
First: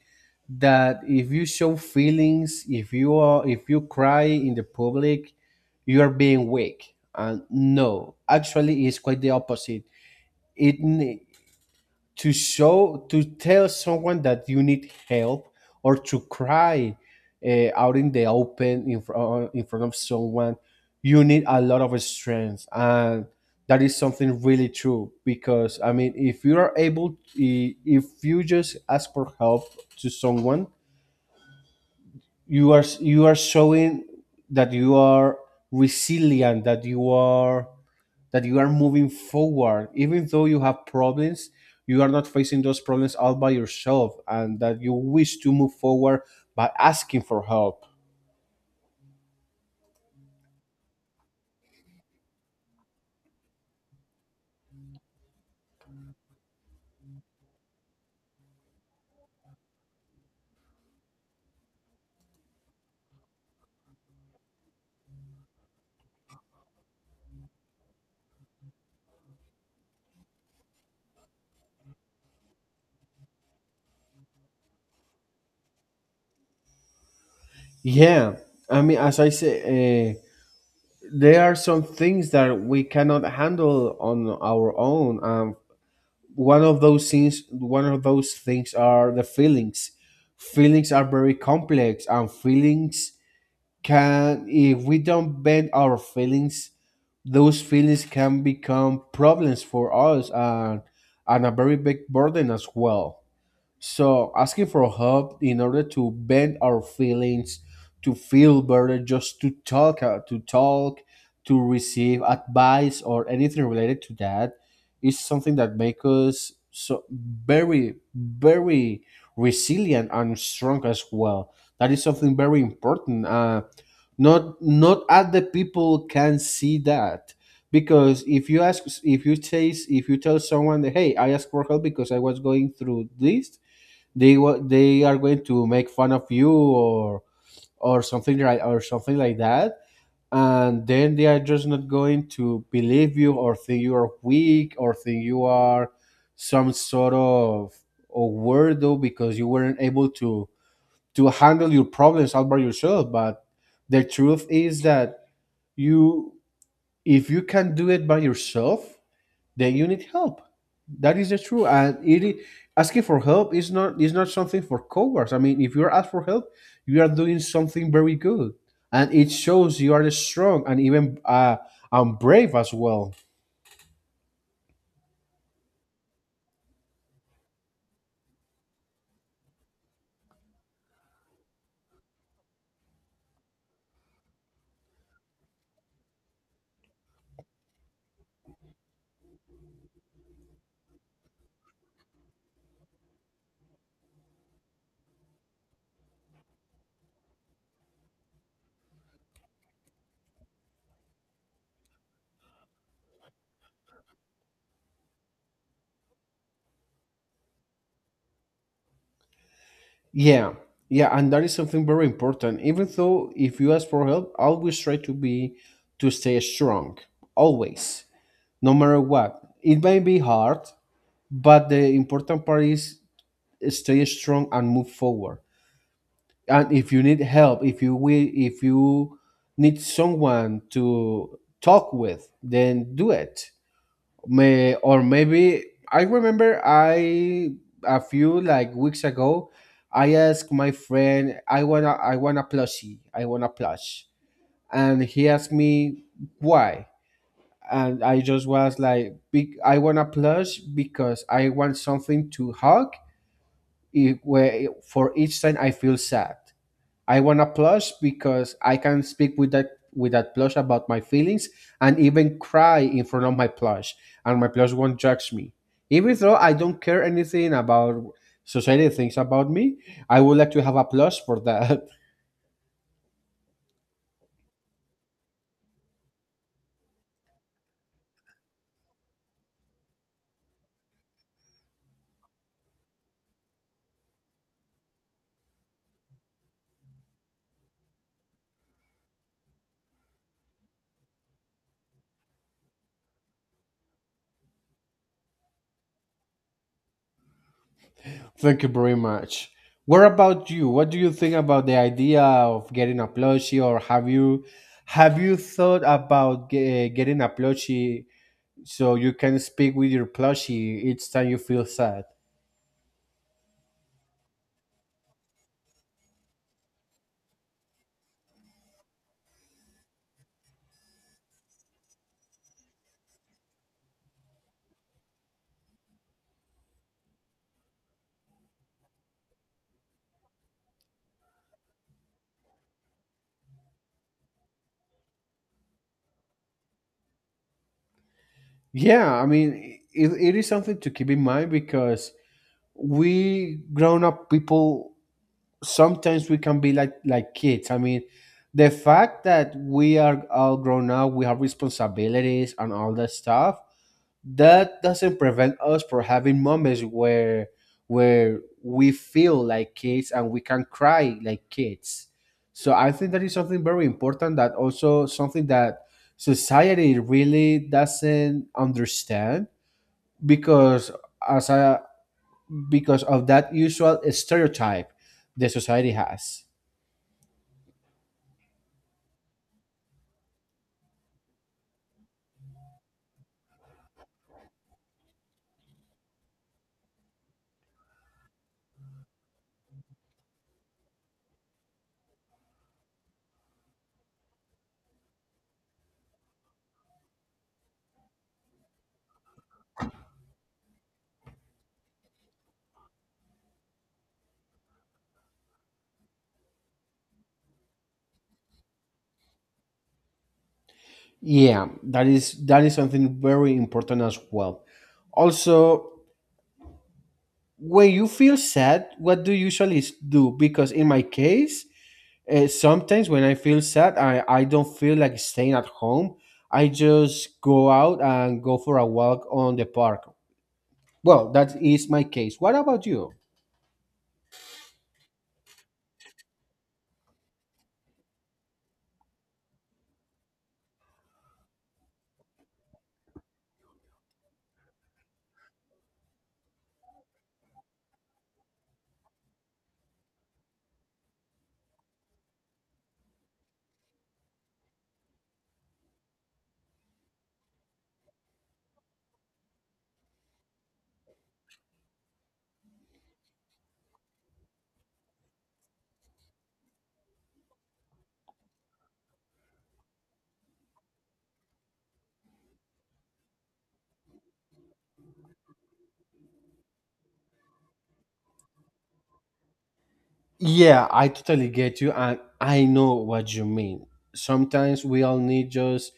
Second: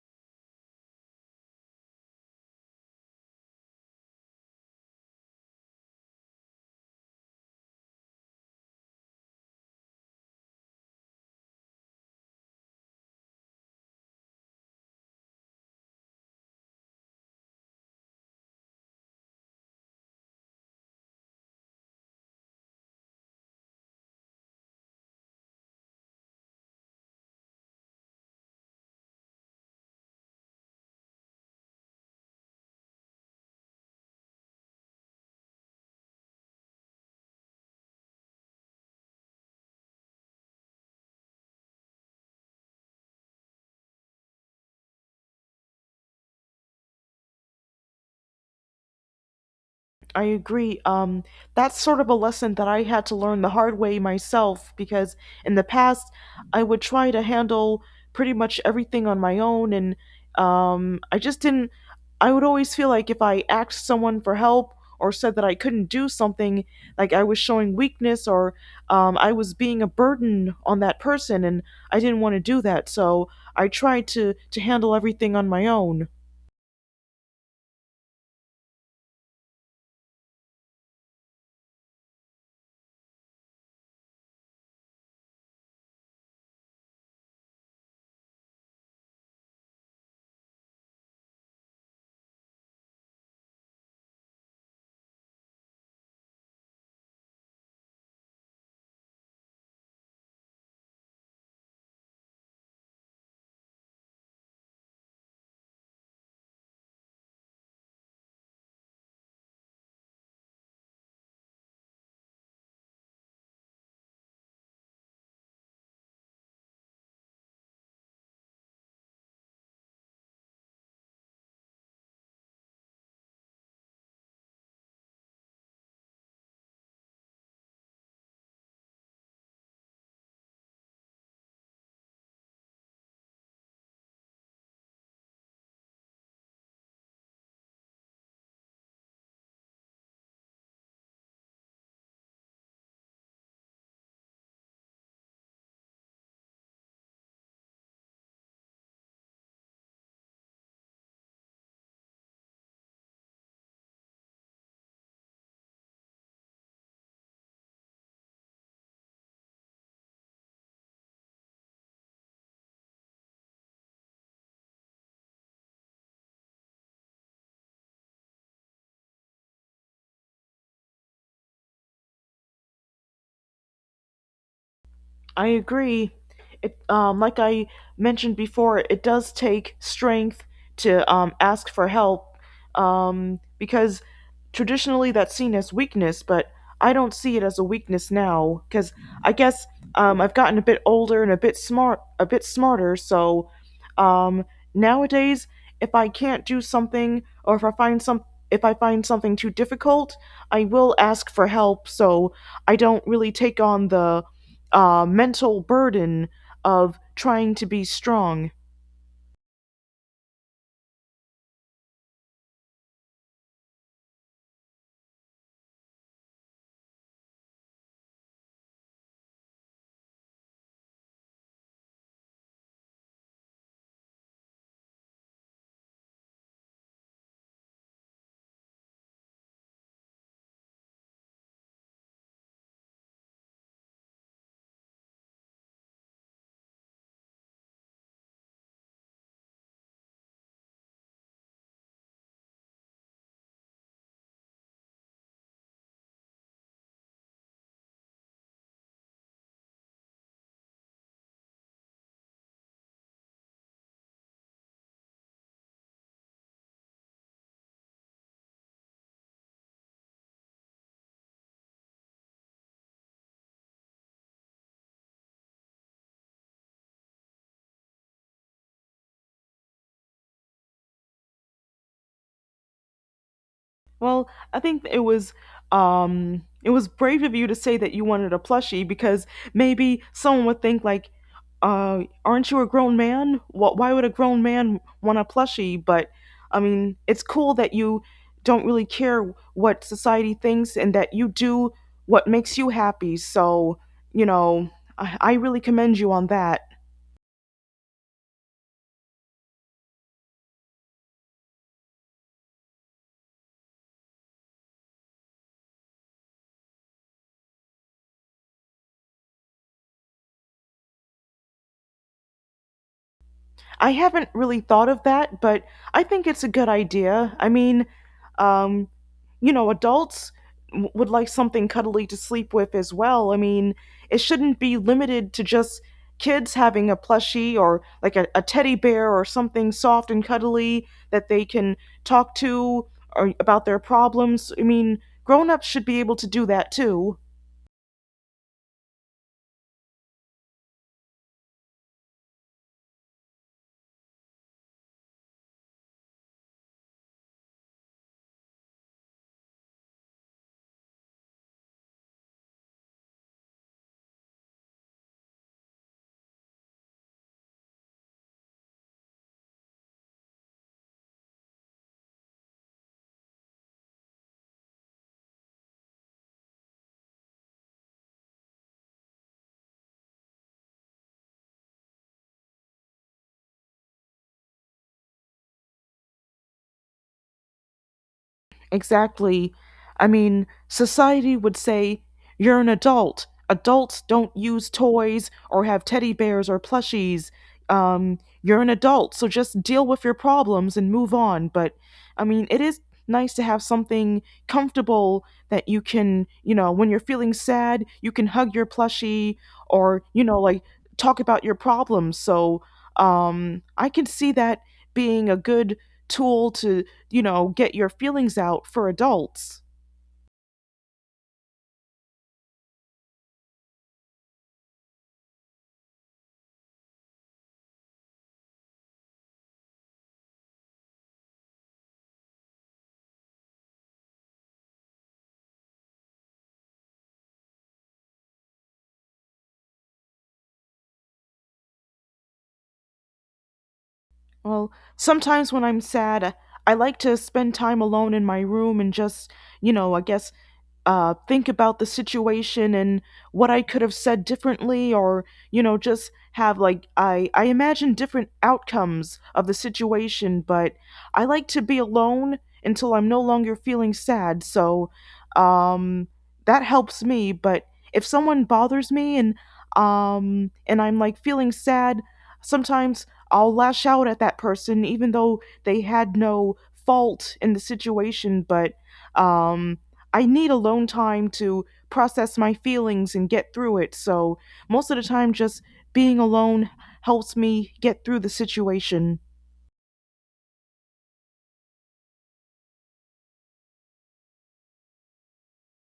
S2: that if you show feelings, if you cry in the public, you are being weak. And no, actually, it's quite the opposite. It ne- to show to tell someone that you need help, or to cry, out in the open, in front of someone, you need a lot of strength and. That is something really true because I mean, if you are able, if you just ask for help to someone, you are showing that you are resilient, that you are, that you are moving forward even though you have problems. You are not facing those problems all by yourself, and that you wish to move forward by asking for help.
S1: I agree. That's sort of a lesson that I had to learn the hard way myself because in the past I would try to handle pretty much everything on my own, and I just didn't. I would always feel like if I asked someone for help or said that I couldn't do something, like I was showing weakness, or I was being a burden on that person, and I didn't want to do that. So I tried to handle everything on my own.
S2: Yeah, I mean, as I say, there are some things that we cannot handle on our own. One of those things are the feelings. Feelings are very complex, and feelings can, if we don't bend our feelings, those feelings can become problems for us, and a very big burden as well. So asking for help in order to bend our feelings, to feel better, just to talk, to talk, to receive advice or anything related to that, is something that makes us so very, very resilient and strong as well. That is something very important. Not not other people can see that, because if you ask, if you tell someone that, hey, I asked for help because I was going through this, they are going to make fun of you, or or something like that, and then they are just not going to believe you, or think you are weak, or think you are some sort of a weirdo because you weren't able to handle your problems all by yourself. But the truth is that you, if you can do it by yourself, then you need help. That is the truth. Asking for help is not, is not something for cowards. I mean, if you're asked for help, you are doing something very good, and it shows you are strong and even, and brave as well.
S1: I agree. It, I mentioned before, it does take strength to ask for help because traditionally that's seen as weakness, but I don't see it as a weakness now cuz I guess I've gotten a bit older and a bit smarter, so um nowadays if I can't do something, or if I find something too difficult, I will ask for help, so I don't really take on the mental burden of trying to be strong.
S2: Yeah, yeah, and that is something very important. Even though if you ask for help, always try to be, to stay strong. Always, no matter what. It may be hard, but the important part is stay strong and move forward. And if you need help, if you need someone to talk with, then do it. May, or maybe, I remember I, a few like weeks ago, I asked my friend, I want to, I want a plushie, I want a plush. And he asked me why, and I just was like, "Be- I want a plush because I want something to hug if, where, for each time I feel sad. I want a plush because I can speak with that, with that plush about my feelings and even cry in front of my plush, and my plush won't judge me. Even though I don't care anything about society thinks about me, I would like to have a plush for that.
S1: Well, I think it was brave of you to say that you wanted a plushie because maybe someone would think like, "Aren't you a grown man? Why would a grown man want a plushie?" But I mean, it's cool that you don't really care what society thinks and that you do what makes you happy. So you know, I really commend you on that.
S2: Thank you very much. What about you? What do you think about the idea of getting a plushie, or have you, thought about getting a plushie so you can speak with your plushie each time you feel sad?
S1: I haven't really thought of that, but I think it's a good idea. I mean, um, you know, adults would like something cuddly to sleep with as well. I mean, it shouldn't be limited to just kids having a plushie, or like a teddy bear or something soft and cuddly that they can talk to or about their problems. I mean, grown ups should be able to do that too.
S2: Yeah, I mean, it is something to keep in mind because we grown up people, sometimes we can be like kids. I mean, the fact that we are all grown up, we have responsibilities and all that stuff, that doesn't prevent us from having moments where we feel like kids and we can cry like kids. So I think that is something very important, that also something that society really doesn't understand, because as a, because of that usual stereotype the society has.
S1: Exactly. I mean, society would say, you're an adult. Adults don't use toys or have teddy bears or plushies. You're an adult, so just deal with your problems and move on. But, I mean, it is nice to have something comfortable that you can, you know, when you're feeling sad, you can hug your plushie, or, you know, like talk about your problems. So, I can see that being a good tool to, you know, get your feelings out for adults.
S2: Yeah, that is, that is something very important as well. Also, when you feel sad, what do you usually do? Because in my case, sometimes when I feel sad, I don't feel like staying at home. I just go out and go for a walk on the park. Well, that is my case. What about you?
S1: Well, sometimes when I'm sad, I like to spend time alone in my room and just, you know, I guess think about the situation and what I could have said differently, or you know, just have like I imagine different outcomes of the situation. But I like to be alone until I'm no longer feeling sad. So, um, that helps me. But if someone bothers me and I'm like feeling sad, sometimes I'll lash out at that person even though they had no fault in the situation, but um I need alone time to process my feelings and get through it. So, most of the time, just being alone helps me get through the situation.
S2: Yeah, I totally get you, and I know what you mean. Sometimes we all need just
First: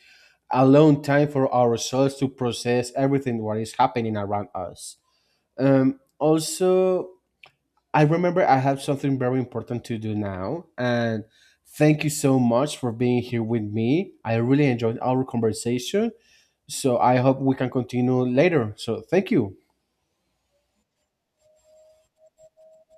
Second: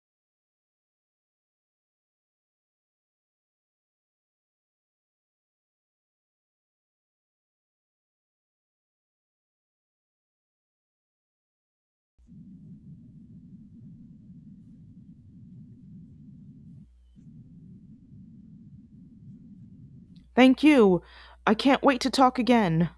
S2: alone time for ourselves to process everything what is happening around us. Also, I remember I have something very important to do now, and thank you so much for being here with me. I really enjoyed our conversation, so I hope we can continue later. So, thank you.
S1: Thank you. I can't wait to talk again.